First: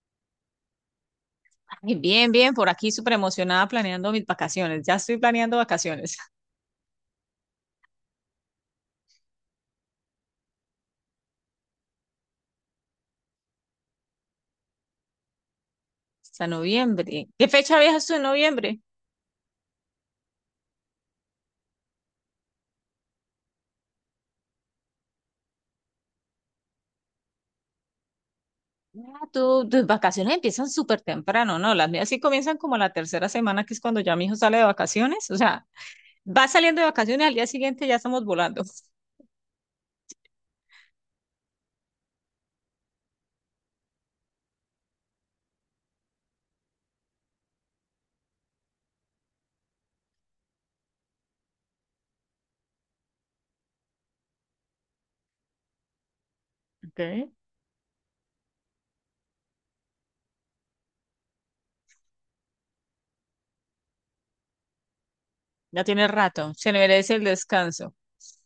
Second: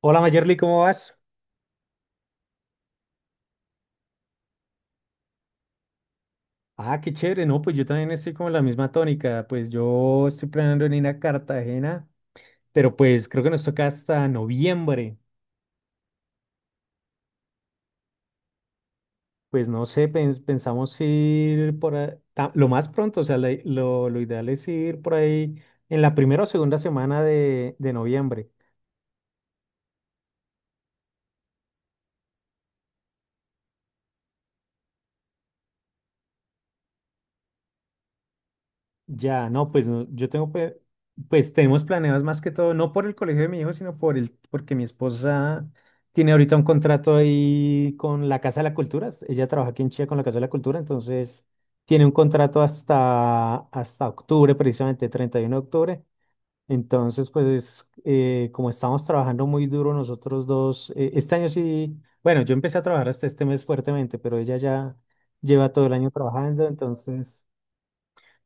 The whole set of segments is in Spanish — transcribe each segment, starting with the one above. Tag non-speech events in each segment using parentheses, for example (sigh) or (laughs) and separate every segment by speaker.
Speaker 1: Hola Mayerly, ¿cómo vas?
Speaker 2: Ay, bien, bien, por aquí súper emocionada planeando mis vacaciones. Ya estoy planeando vacaciones (laughs)
Speaker 1: Ah, qué chévere, no, pues yo también estoy como en la misma tónica. Pues yo estoy planeando en ir a Cartagena, pero pues creo que nos toca hasta noviembre.
Speaker 2: hasta noviembre. ¿Qué fecha viajas tú en noviembre?
Speaker 1: Pues no sé, pensamos ir lo más pronto. O sea, lo ideal es ir por ahí en la primera o segunda semana de noviembre.
Speaker 2: Ah, tus vacaciones empiezan súper temprano, ¿no? Las mías sí comienzan como la tercera semana, que es cuando ya mi hijo sale de vacaciones. O sea, va saliendo de vacaciones, al día siguiente ya estamos volando.
Speaker 1: Ya, no, pues no, yo tengo, pues, tenemos planeadas más que todo, no por el colegio de mi hijo, sino por el, porque mi esposa tiene ahorita un contrato ahí con la Casa de la Cultura. Ella trabaja aquí en Chile con la Casa de la Cultura. Entonces tiene un contrato hasta octubre, precisamente 31 de octubre. Entonces,
Speaker 2: Okay.
Speaker 1: pues como estamos trabajando muy duro nosotros dos, este año sí, bueno, yo empecé a trabajar hasta este mes fuertemente, pero ella ya lleva
Speaker 2: Ya
Speaker 1: todo el
Speaker 2: tiene
Speaker 1: año
Speaker 2: rato,
Speaker 1: trabajando,
Speaker 2: se merece el
Speaker 1: entonces...
Speaker 2: descanso.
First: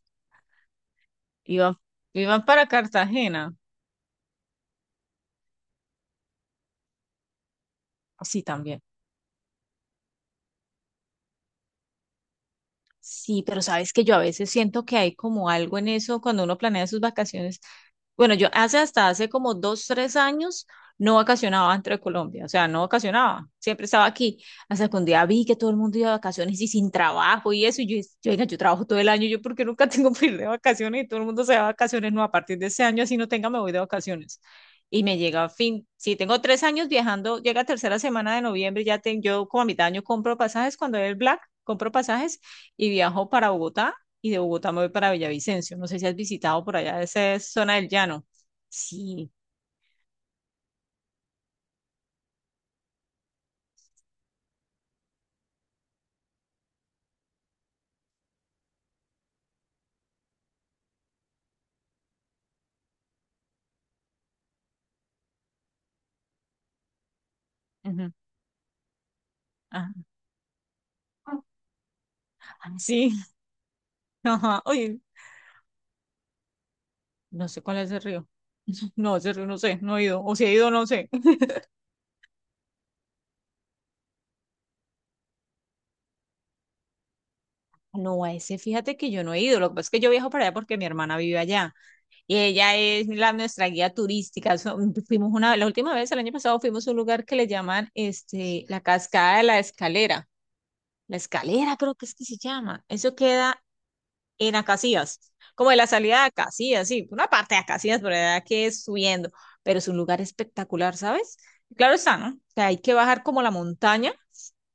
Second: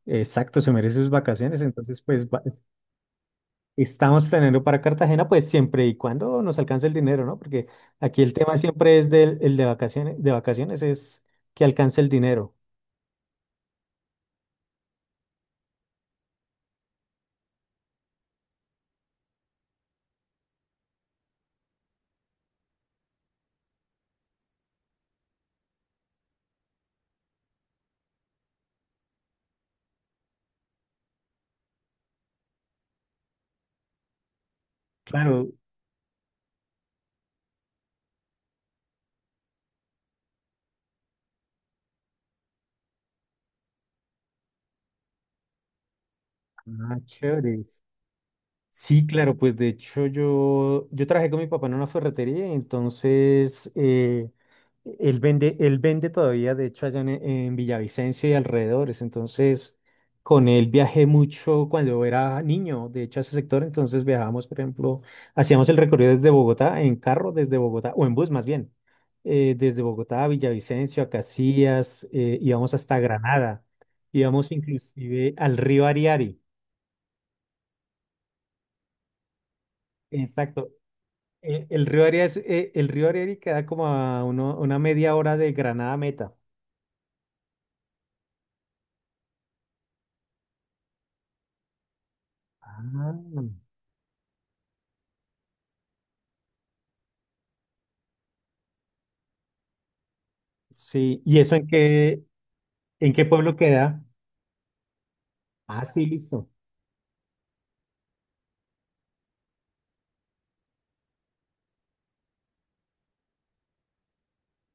Speaker 1: Exacto, se merece sus vacaciones.
Speaker 2: Iban,
Speaker 1: Entonces, pues
Speaker 2: iban para Cartagena.
Speaker 1: estamos planeando para Cartagena, pues siempre y cuando nos alcance el dinero, ¿no? Porque aquí el
Speaker 2: Sí,
Speaker 1: tema
Speaker 2: también.
Speaker 1: siempre es del el de vacaciones es que alcance el dinero.
Speaker 2: Sí, pero sabes que yo a veces siento que hay como algo en eso cuando uno planea sus vacaciones. Bueno, yo hace hasta hace como 2, 3 años no vacacionaba dentro de Colombia, o sea, no vacacionaba, siempre estaba aquí. Hasta que un día vi que todo el mundo iba de vacaciones y sin trabajo y eso, y yo, dije, yo, venga, yo trabajo todo el año, yo porque nunca (laughs) tengo que ir de vacaciones y todo el mundo se va de vacaciones, no, a partir de este año así no tenga, me voy de vacaciones. Y me llega a
Speaker 1: Claro,
Speaker 2: fin, si tengo 3 años viajando, llega tercera semana de noviembre, ya tengo, yo como a mitad de año compro pasajes cuando es el Black, compro pasajes y viajo para Bogotá y de Bogotá me voy para Villavicencio. No sé si has visitado por
Speaker 1: ah,
Speaker 2: allá, esa es
Speaker 1: chévere.
Speaker 2: zona del llano.
Speaker 1: Sí,
Speaker 2: Sí.
Speaker 1: claro, pues de hecho yo trabajé con mi papá en una ferretería. Entonces él vende todavía, de hecho, allá en Villavicencio y alrededores. Entonces con él viajé mucho cuando era niño, de hecho, a ese sector. Entonces viajábamos, por ejemplo, hacíamos el recorrido desde Bogotá, en carro desde Bogotá, o
Speaker 2: Ujú.
Speaker 1: en bus más bien, desde
Speaker 2: Ajá,
Speaker 1: Bogotá a Villavicencio, a Casillas, íbamos
Speaker 2: ah,
Speaker 1: hasta
Speaker 2: sí. (laughs)
Speaker 1: Granada, íbamos
Speaker 2: Ajá. Oye,
Speaker 1: inclusive al río Ariari.
Speaker 2: no sé cuál es el río. No, ese río no sé, no he ido. O si he
Speaker 1: Exacto.
Speaker 2: ido, no sé. (laughs)
Speaker 1: El río Arira es, el río Ariri queda como a una media hora de Granada a Meta.
Speaker 2: No, a ese fíjate que yo no he ido. Lo que pasa es que yo viajo para allá porque mi hermana vive allá. Y ella es
Speaker 1: Ah.
Speaker 2: nuestra guía turística. Fuimos la última vez, el año pasado, fuimos a un lugar que le llaman este, la Cascada de la Escalera. La
Speaker 1: Sí, ¿y eso
Speaker 2: Escalera creo que es que se llama.
Speaker 1: en
Speaker 2: Eso
Speaker 1: qué pueblo
Speaker 2: queda
Speaker 1: queda?
Speaker 2: en Acacías, como de
Speaker 1: Ah,
Speaker 2: la
Speaker 1: sí,
Speaker 2: salida de
Speaker 1: listo.
Speaker 2: Acacías, sí, una parte de Acacías, pero verdad que es subiendo, pero es un lugar espectacular, ¿sabes? Claro está, ¿no? Que hay que bajar como la montaña,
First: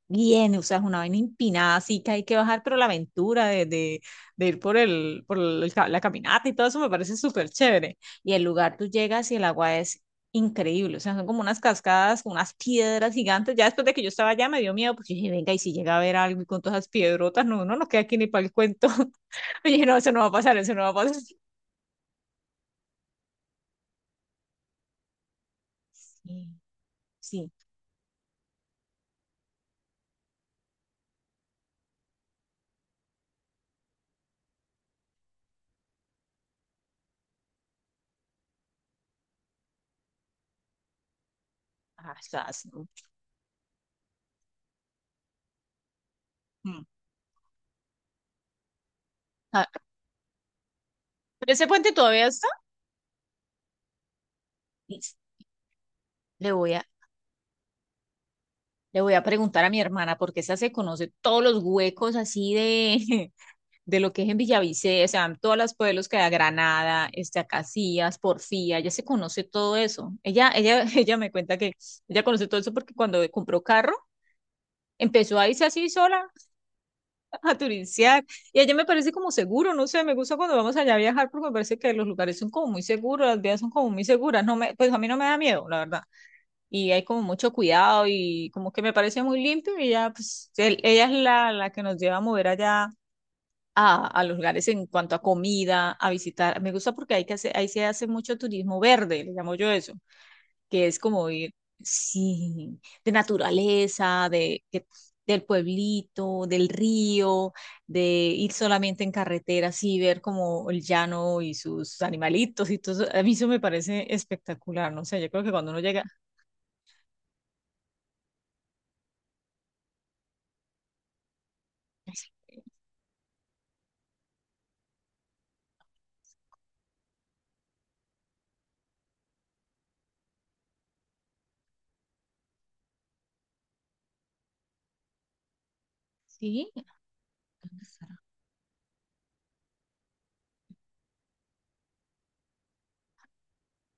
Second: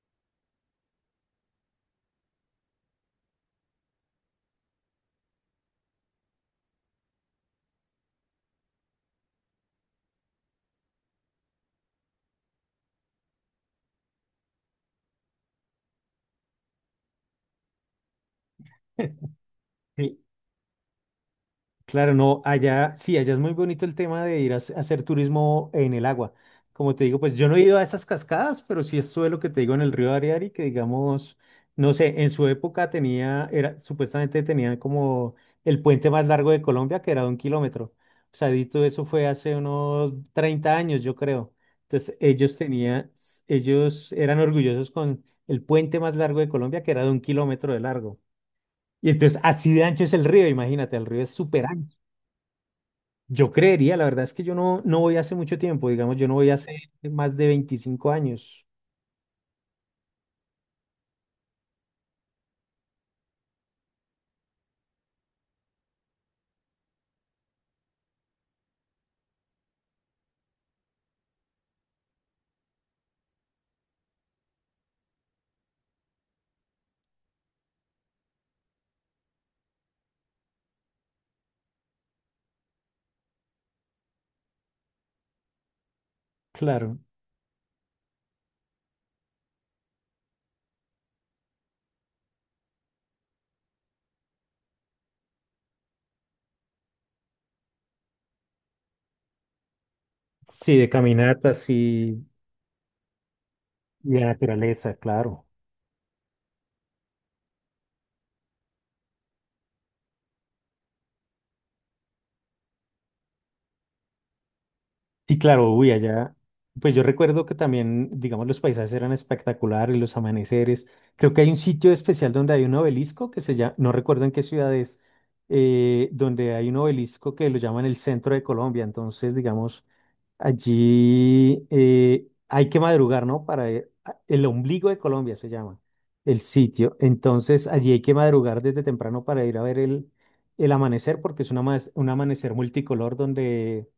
Speaker 2: bien, o sea, es una vaina empinada, así que hay que bajar, pero la aventura de ir por el, la caminata y todo eso me parece súper chévere. Y el lugar tú llegas y el agua es increíble, o sea, son como unas cascadas, como unas piedras gigantes. Ya después de que yo estaba allá me dio miedo, porque dije, venga, y si llega a ver algo y con todas esas piedrotas, no, no nos queda aquí ni para el cuento.
Speaker 1: (laughs)
Speaker 2: (laughs) Y dije, no, eso
Speaker 1: Sí,
Speaker 2: no va a pasar, eso no va a pasar.
Speaker 1: claro, no, allá, sí, allá es muy bonito el tema de ir a, hacer turismo en el agua.
Speaker 2: Sí,
Speaker 1: Como te digo, pues yo
Speaker 2: sí.
Speaker 1: no he ido a esas cascadas, pero sí estuve lo que te digo en el río Ariari, que digamos, no sé, en su época tenía, era, supuestamente tenían como el puente más largo de Colombia, que era de 1 kilómetro. O sea, dito eso fue hace unos 30 años, yo creo.
Speaker 2: Ah,
Speaker 1: Entonces, ellos
Speaker 2: estás, ¿no?
Speaker 1: tenían, ellos eran orgullosos con el puente más largo de Colombia,
Speaker 2: Mm.
Speaker 1: que era de 1 kilómetro de largo. Y entonces,
Speaker 2: Ah,
Speaker 1: así de ancho es el río, imagínate, el río es
Speaker 2: pero
Speaker 1: súper
Speaker 2: ese puente
Speaker 1: ancho.
Speaker 2: todavía está.
Speaker 1: Yo creería, la verdad es que yo no voy
Speaker 2: Listo.
Speaker 1: hace mucho tiempo. Digamos, yo no voy
Speaker 2: Le voy
Speaker 1: hace
Speaker 2: a,
Speaker 1: más de 25 años.
Speaker 2: le voy a preguntar a mi hermana, porque esa se conoce todos los huecos así de, (laughs) de lo que es en Villavicencio, o sea, todos los pueblos que hay, Granada, este, Acacías, Porfía, ella se conoce todo eso. Ella, (laughs) ella me cuenta que ella conoce todo eso porque cuando compró carro, empezó a irse así sola, a turistear. Y allá me parece como seguro, no sé, me gusta cuando vamos allá a viajar porque me parece que los lugares son como muy seguros, las vías son como muy seguras, no me, pues a mí no me da miedo, la verdad. Y
Speaker 1: Claro.
Speaker 2: hay como mucho cuidado y como que me parece muy limpio y ya, pues ella es la que nos lleva a mover allá. A los lugares en cuanto a comida, a visitar. Me gusta porque hay que hacer, ahí se hace mucho turismo verde, le llamo yo eso
Speaker 1: Sí,
Speaker 2: que
Speaker 1: de
Speaker 2: es como ir,
Speaker 1: caminatas
Speaker 2: sí, de
Speaker 1: y de
Speaker 2: naturaleza, de
Speaker 1: naturaleza,
Speaker 2: del
Speaker 1: claro.
Speaker 2: pueblito, del río, de ir solamente en carretera, así ver como el llano y sus animalitos y todo eso. A mí eso me parece espectacular, no sé, yo
Speaker 1: Y
Speaker 2: creo que cuando
Speaker 1: claro,
Speaker 2: uno
Speaker 1: uy,
Speaker 2: llega,
Speaker 1: allá, pues yo recuerdo que también, digamos, los paisajes eran espectaculares, los amaneceres. Creo que hay un sitio especial donde hay un obelisco que se llama, no recuerdo en qué ciudad es, donde hay un obelisco que lo llaman el centro de Colombia. Entonces, digamos, allí hay que madrugar, ¿no? Para ir el ombligo de Colombia se llama el
Speaker 2: sí,
Speaker 1: sitio. Entonces
Speaker 2: ¿dónde
Speaker 1: allí hay que
Speaker 2: estará?
Speaker 1: madrugar desde temprano para ir a ver el amanecer, porque es un un amanecer multicolor donde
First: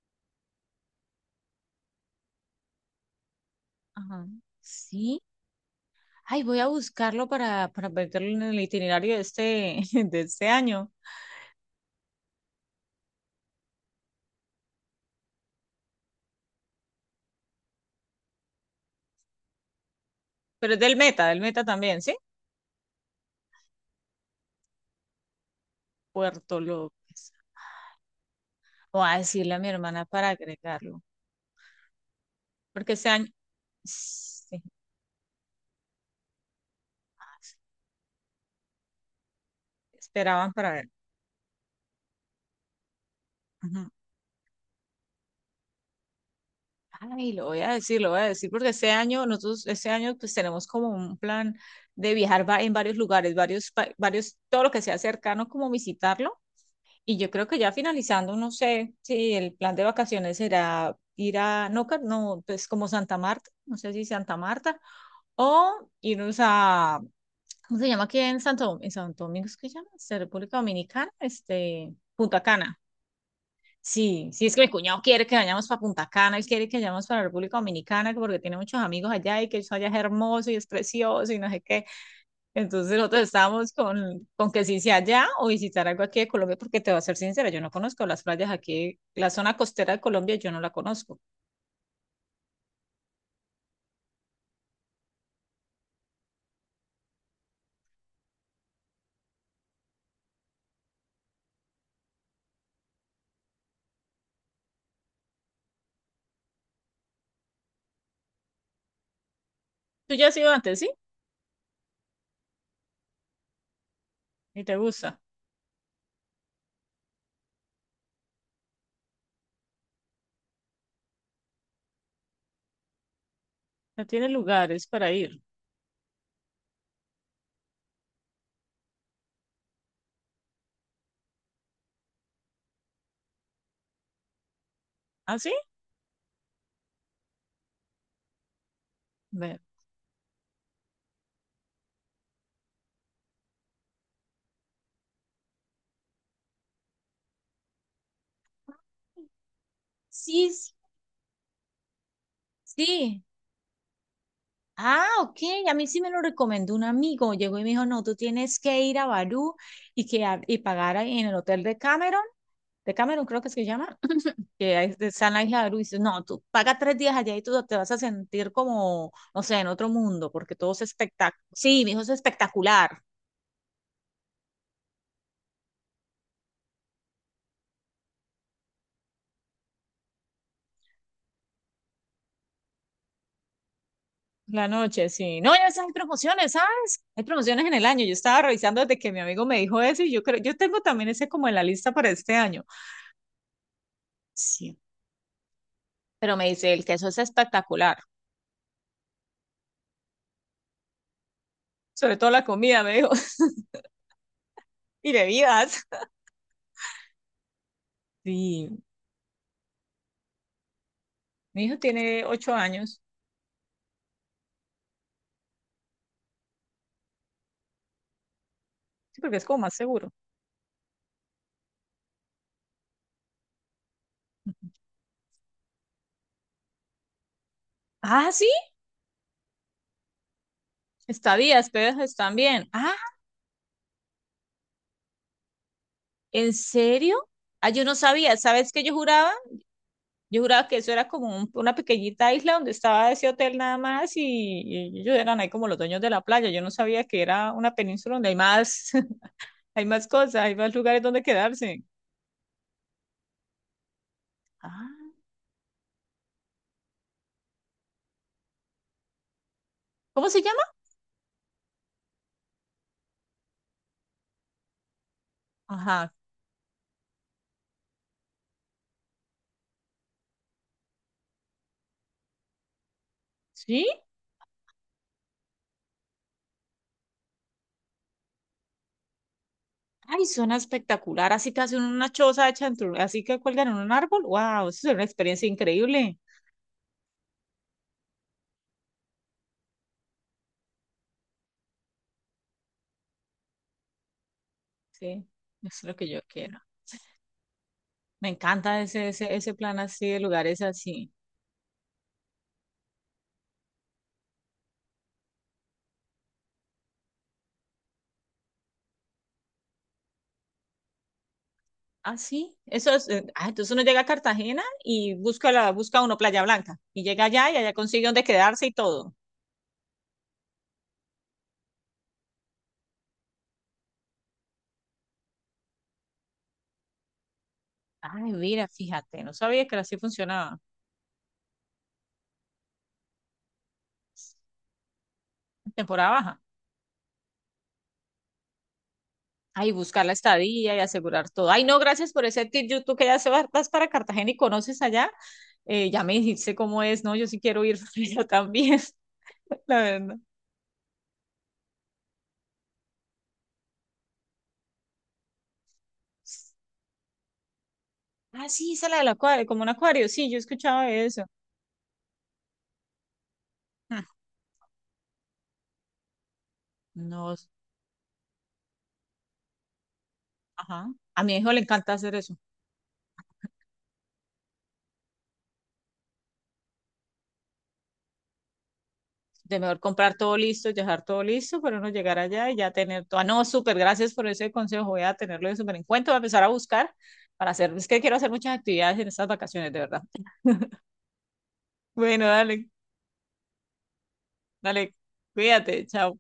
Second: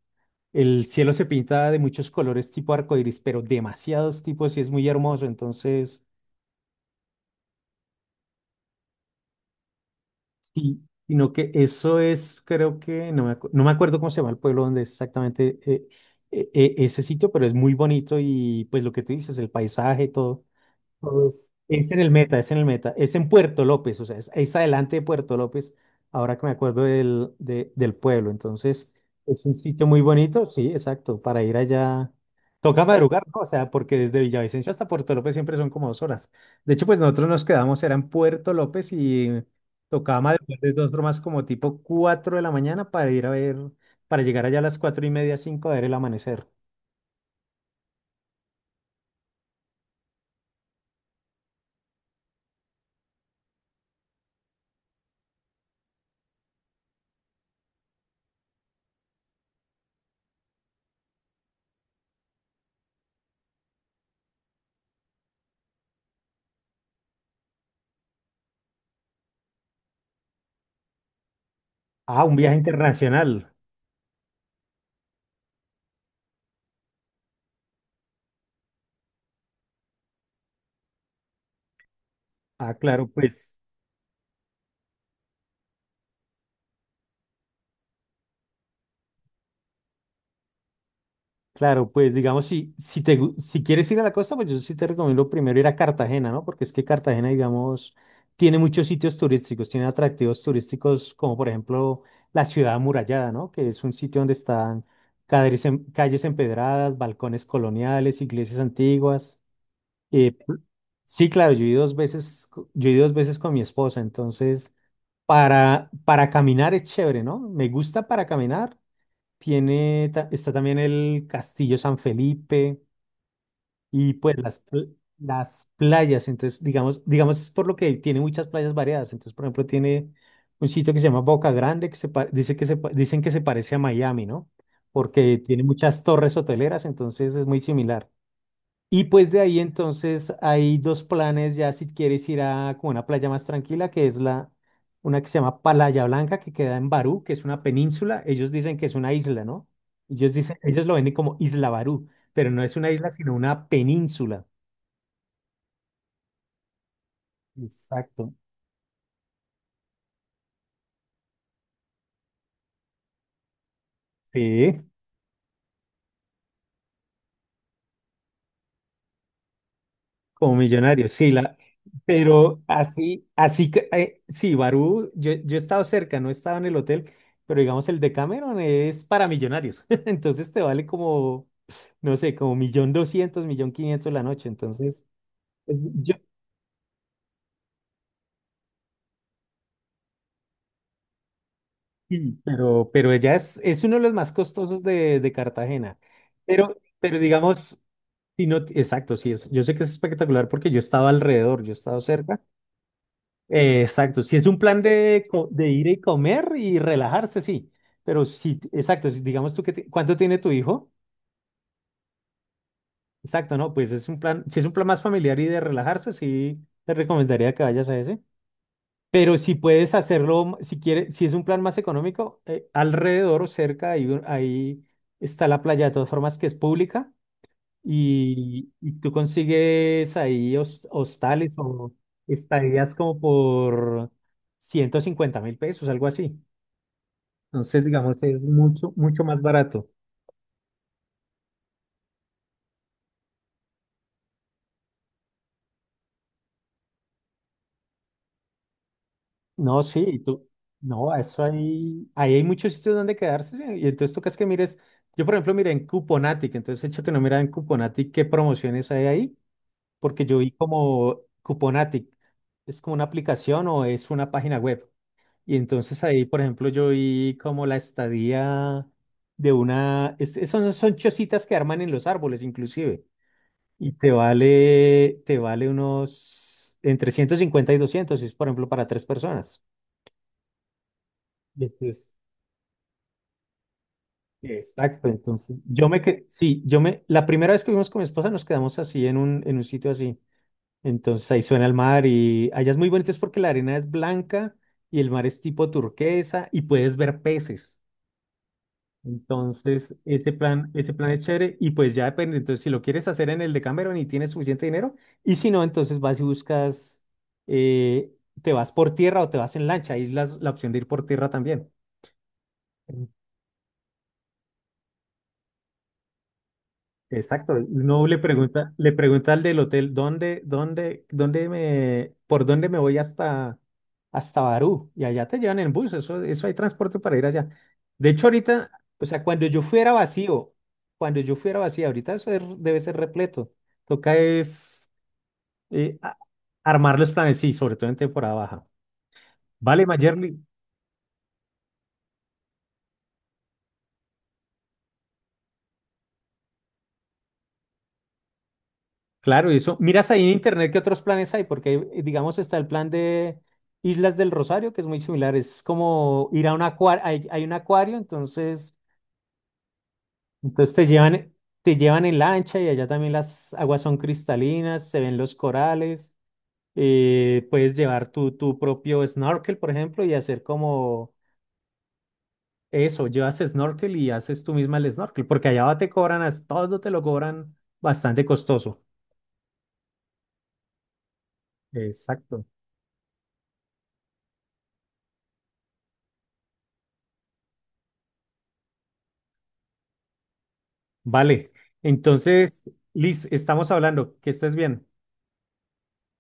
Speaker 1: el cielo se pinta de muchos colores tipo arcoíris, pero demasiados
Speaker 2: Ajá,
Speaker 1: tipos y es muy
Speaker 2: sí.
Speaker 1: hermoso. Entonces,
Speaker 2: Ay, voy a buscarlo para meterlo en el itinerario de este, (laughs) de este
Speaker 1: sí,
Speaker 2: año.
Speaker 1: sino que eso es, creo que, no me acuerdo cómo se llama el pueblo donde es exactamente ese sitio, pero es muy bonito y pues lo que tú dices, el paisaje, todo.
Speaker 2: Pero es del
Speaker 1: Pues,
Speaker 2: Meta
Speaker 1: es en
Speaker 2: también,
Speaker 1: el
Speaker 2: ¿sí?
Speaker 1: Meta, es en el Meta, es en Puerto López. O sea, es adelante de Puerto López, ahora que me
Speaker 2: Puerto
Speaker 1: acuerdo
Speaker 2: López.
Speaker 1: del pueblo. Entonces,
Speaker 2: Voy a
Speaker 1: es un
Speaker 2: decirle a mi
Speaker 1: sitio muy
Speaker 2: hermana para
Speaker 1: bonito, sí,
Speaker 2: agregarlo.
Speaker 1: exacto, para ir allá. Toca
Speaker 2: Porque ese
Speaker 1: madrugar,
Speaker 2: año
Speaker 1: ¿no? O sea, porque desde
Speaker 2: sí,
Speaker 1: Villavicencio hasta Puerto López siempre son como 2 horas. De hecho, pues nosotros nos quedamos, era en Puerto López y tocaba
Speaker 2: esperaban
Speaker 1: madrugar
Speaker 2: para
Speaker 1: de
Speaker 2: ver.
Speaker 1: dos formas como tipo 4 de la mañana para ir a ver,
Speaker 2: Ujú.
Speaker 1: para llegar allá a las 4:30, cinco a ver el amanecer.
Speaker 2: Ay, lo voy a decir, lo voy a decir, porque ese año, nosotros, ese año, pues tenemos como un plan de viajar en varios lugares, varios, varios, todo lo que sea cercano, como visitarlo. Y yo creo que ya finalizando, no sé si el plan de vacaciones será ir a, no, no, pues como Santa Marta, no sé si Santa Marta, o irnos a, ¿cómo se llama aquí en Santo Domingo? ¿Es que se llama? ¿Es República Dominicana, este,
Speaker 1: Ah, un
Speaker 2: Punta
Speaker 1: viaje
Speaker 2: Cana?
Speaker 1: internacional.
Speaker 2: Sí, sí, es que mi cuñado quiere que vayamos para Punta Cana, él quiere que vayamos para la República Dominicana, que porque tiene muchos amigos allá y que eso allá es hermoso y es precioso y no sé qué.
Speaker 1: Ah,
Speaker 2: Entonces
Speaker 1: claro,
Speaker 2: nosotros
Speaker 1: pues
Speaker 2: estábamos con que si sea allá o visitar algo aquí de Colombia, porque te voy a ser sincera, yo no conozco las playas aquí, la zona costera de Colombia, yo no la conozco.
Speaker 1: claro. Pues digamos, si quieres ir a la costa, pues yo sí te recomiendo primero ir a Cartagena, ¿no? Porque es que Cartagena, digamos, tiene muchos sitios turísticos, tiene atractivos turísticos como por ejemplo la ciudad amurallada, ¿no? Que es un sitio donde están calles, calles empedradas, balcones coloniales, iglesias antiguas.
Speaker 2: ¿Tú ya
Speaker 1: eh,
Speaker 2: has ido
Speaker 1: pl-
Speaker 2: antes, sí?
Speaker 1: sí, claro, yo he ido dos veces, yo he ido dos veces con mi esposa.
Speaker 2: ¿Y
Speaker 1: Entonces
Speaker 2: te gusta?
Speaker 1: para caminar es chévere, ¿no? Me gusta para caminar. Está también el Castillo San Felipe
Speaker 2: ¿No
Speaker 1: y
Speaker 2: tienes
Speaker 1: pues
Speaker 2: lugares para ir?
Speaker 1: las playas. Entonces, digamos, digamos, es por lo que tiene muchas playas variadas. Entonces, por ejemplo, tiene un sitio que se llama Boca Grande, que dice que dicen que se parece a Miami, ¿no? Porque
Speaker 2: ¿Ah, sí?
Speaker 1: tiene muchas torres hoteleras, entonces es muy similar. Y pues de ahí
Speaker 2: Ve.
Speaker 1: entonces hay dos planes ya si quieres ir a como una playa más tranquila, que es la una que se llama Playa Blanca, que queda en Barú, que es una península. Ellos dicen que es una isla, ¿no? Ellos dicen,
Speaker 2: Sí,
Speaker 1: ellos lo ven como Isla Barú, pero no es una isla,
Speaker 2: sí.
Speaker 1: sino una península.
Speaker 2: Ah, ok, a mí sí me lo recomendó un amigo. Llegó y me dijo, no, tú
Speaker 1: Exacto.
Speaker 2: tienes que ir a Barú y, que, y pagar ahí en el hotel de Cameron creo que es que se llama, (clears throat) que
Speaker 1: Sí.
Speaker 2: ahí está en la isla de Barú. Y dice, no, tú paga 3 días allá y tú te vas a sentir como, no sé, en otro mundo, porque
Speaker 1: Como
Speaker 2: todo es
Speaker 1: millonario, sí,
Speaker 2: espectacular. Sí, mi hijo es
Speaker 1: pero
Speaker 2: espectacular.
Speaker 1: así, así que, sí, Barú, yo he estado cerca, no he estado en el hotel, pero digamos el de Cameron es para millonarios, (laughs) entonces te vale como, no sé, como 1.200.000, 1.500.000 la noche.
Speaker 2: La
Speaker 1: Entonces,
Speaker 2: noche, sí. No, ya
Speaker 1: eh,
Speaker 2: ves, hay
Speaker 1: yo,
Speaker 2: promociones, ¿sabes? Hay promociones en el año. Yo estaba revisando desde que mi amigo me dijo eso y yo creo, yo tengo también ese como en la lista para este
Speaker 1: sí,
Speaker 2: año.
Speaker 1: pero, ella es uno de los más
Speaker 2: Sí.
Speaker 1: costosos de Cartagena,
Speaker 2: Pero me dice, el queso es
Speaker 1: pero digamos,
Speaker 2: espectacular.
Speaker 1: si no, exacto, sí, es, yo sé que es espectacular porque yo he estado alrededor, yo he estado
Speaker 2: Sobre todo
Speaker 1: cerca.
Speaker 2: la comida, me dijo. (laughs)
Speaker 1: Exacto, si es un plan
Speaker 2: Y
Speaker 1: de
Speaker 2: bebidas.
Speaker 1: ir y comer y relajarse, sí, pero sí,
Speaker 2: Sí,
Speaker 1: exacto, si digamos tú que, ¿cuánto tiene tu hijo?
Speaker 2: mi hijo tiene 8 años.
Speaker 1: Exacto, no, pues es un plan, si es un plan más familiar y de relajarse, sí, te recomendaría que vayas a ese.
Speaker 2: Sí, porque
Speaker 1: Pero
Speaker 2: es
Speaker 1: si
Speaker 2: como más
Speaker 1: puedes
Speaker 2: seguro.
Speaker 1: hacerlo, si quieres, si es un plan más económico, alrededor o cerca, hay ahí, está la playa de todas formas que es pública
Speaker 2: Ah, sí.
Speaker 1: y tú consigues ahí hostales
Speaker 2: Estadías,
Speaker 1: o
Speaker 2: pero están bien. Ah,
Speaker 1: estadías como por 150.000 pesos, algo así.
Speaker 2: ¿en serio? Ah,
Speaker 1: Entonces,
Speaker 2: yo no
Speaker 1: digamos,
Speaker 2: sabía.
Speaker 1: es
Speaker 2: ¿Sabes qué
Speaker 1: mucho,
Speaker 2: yo
Speaker 1: mucho
Speaker 2: juraba?
Speaker 1: más barato.
Speaker 2: Yo juraba que eso era como una pequeñita isla donde estaba ese hotel nada más y ellos eran ahí como los dueños de la playa. Yo no sabía que era una península donde hay más, (laughs)
Speaker 1: No,
Speaker 2: hay
Speaker 1: sí,
Speaker 2: más cosas, hay más lugares
Speaker 1: no,
Speaker 2: donde
Speaker 1: eso
Speaker 2: quedarse.
Speaker 1: ahí, hay muchos sitios donde quedarse, sí. Y entonces tocas que mires.
Speaker 2: Ah,
Speaker 1: Yo por ejemplo miré en Cuponatic. Entonces échate una mirada en Cuponatic, qué promociones hay ahí, porque
Speaker 2: ¿cómo
Speaker 1: yo
Speaker 2: se
Speaker 1: vi
Speaker 2: llama?
Speaker 1: como Cuponatic, es como una aplicación o es una página web. Y entonces
Speaker 2: Ajá.
Speaker 1: ahí por ejemplo yo vi como la estadía de una, son chocitas que arman en los árboles inclusive.
Speaker 2: ¿Sí?
Speaker 1: Y te vale unos entre 150 y 200 si es por ejemplo para tres personas.
Speaker 2: Ay, suena espectacular. Así que
Speaker 1: Y
Speaker 2: hacen una
Speaker 1: entonces-
Speaker 2: choza hecha en así que cuelgan en un árbol. Wow, eso es una
Speaker 1: exacto.
Speaker 2: experiencia
Speaker 1: Entonces yo me
Speaker 2: increíble.
Speaker 1: que sí, la primera vez que vimos con mi esposa nos quedamos así en un sitio así. Entonces ahí suena el mar y allá es muy bonito es porque la arena es blanca y el mar
Speaker 2: Sí,
Speaker 1: es
Speaker 2: eso
Speaker 1: tipo
Speaker 2: es lo que yo
Speaker 1: turquesa
Speaker 2: quiero.
Speaker 1: y puedes ver peces.
Speaker 2: Me encanta ese plan
Speaker 1: Entonces,
Speaker 2: así de lugares
Speaker 1: ese plan
Speaker 2: así.
Speaker 1: es chévere y pues ya depende. Entonces, si lo quieres hacer en el de Cameron y tienes suficiente dinero, y si no, entonces vas y buscas, eh, te vas por tierra o te vas en lancha. Ahí es la opción de ir por tierra también.
Speaker 2: Ah, sí. Eso es, ah, entonces uno llega a Cartagena y busca la, busca uno Playa Blanca. Y llega allá
Speaker 1: Exacto,
Speaker 2: y allá consigue
Speaker 1: no le
Speaker 2: donde quedarse y
Speaker 1: pregunta, le
Speaker 2: todo.
Speaker 1: pregunta al del hotel, ¿por dónde me voy hasta Barú? Y allá te llevan en bus, eso hay transporte para ir allá. De
Speaker 2: Ay,
Speaker 1: hecho,
Speaker 2: mira,
Speaker 1: ahorita, o sea,
Speaker 2: fíjate, no sabía que así funcionaba.
Speaker 1: cuando yo fuera vacío, ahorita eso debe ser repleto. Toca es eh,
Speaker 2: Temporada
Speaker 1: a-
Speaker 2: baja.
Speaker 1: armar los planes, sí, sobre todo en temporada baja.
Speaker 2: Ay,
Speaker 1: Vale,
Speaker 2: buscar la
Speaker 1: Mayerly.
Speaker 2: estadía y asegurar todo. Ay, no, gracias por ese tip. Yo, tú que ya vas para Cartagena y conoces allá, ya me dijiste cómo es, ¿no? Yo sí quiero ir (laughs) yo también,
Speaker 1: Claro, y
Speaker 2: (laughs)
Speaker 1: eso.
Speaker 2: la
Speaker 1: Miras
Speaker 2: verdad.
Speaker 1: ahí en internet qué otros planes hay, porque digamos está el plan de Islas del Rosario, que es muy similar. Es como ir a un acuario, hay un acuario.
Speaker 2: Ah, sí,
Speaker 1: Entonces,
Speaker 2: esa la del acuario, como un acuario. Sí, yo
Speaker 1: entonces
Speaker 2: escuchaba de eso.
Speaker 1: te llevan en lancha y allá también las aguas son
Speaker 2: Mm.
Speaker 1: cristalinas, se ven los corales.
Speaker 2: No,
Speaker 1: Puedes llevar tu propio snorkel, por ejemplo, y hacer
Speaker 2: ajá.
Speaker 1: como
Speaker 2: A mi hijo le encanta hacer eso.
Speaker 1: eso, llevas snorkel y haces tú misma el snorkel, porque allá te cobran, todo te lo cobran bastante costoso.
Speaker 2: De mejor comprar todo listo, dejar todo listo, pero no llegar
Speaker 1: Exacto.
Speaker 2: allá y ya tener todo. Ah, no, súper, gracias por ese consejo. Voy a tenerlo de súper en cuenta. Voy a empezar a buscar para hacer. Es que quiero hacer muchas actividades en estas vacaciones, de verdad. (laughs)
Speaker 1: Vale.
Speaker 2: Bueno,
Speaker 1: Entonces,
Speaker 2: dale.
Speaker 1: Liz, estamos hablando. Que estés bien.
Speaker 2: Dale, cuídate, chao.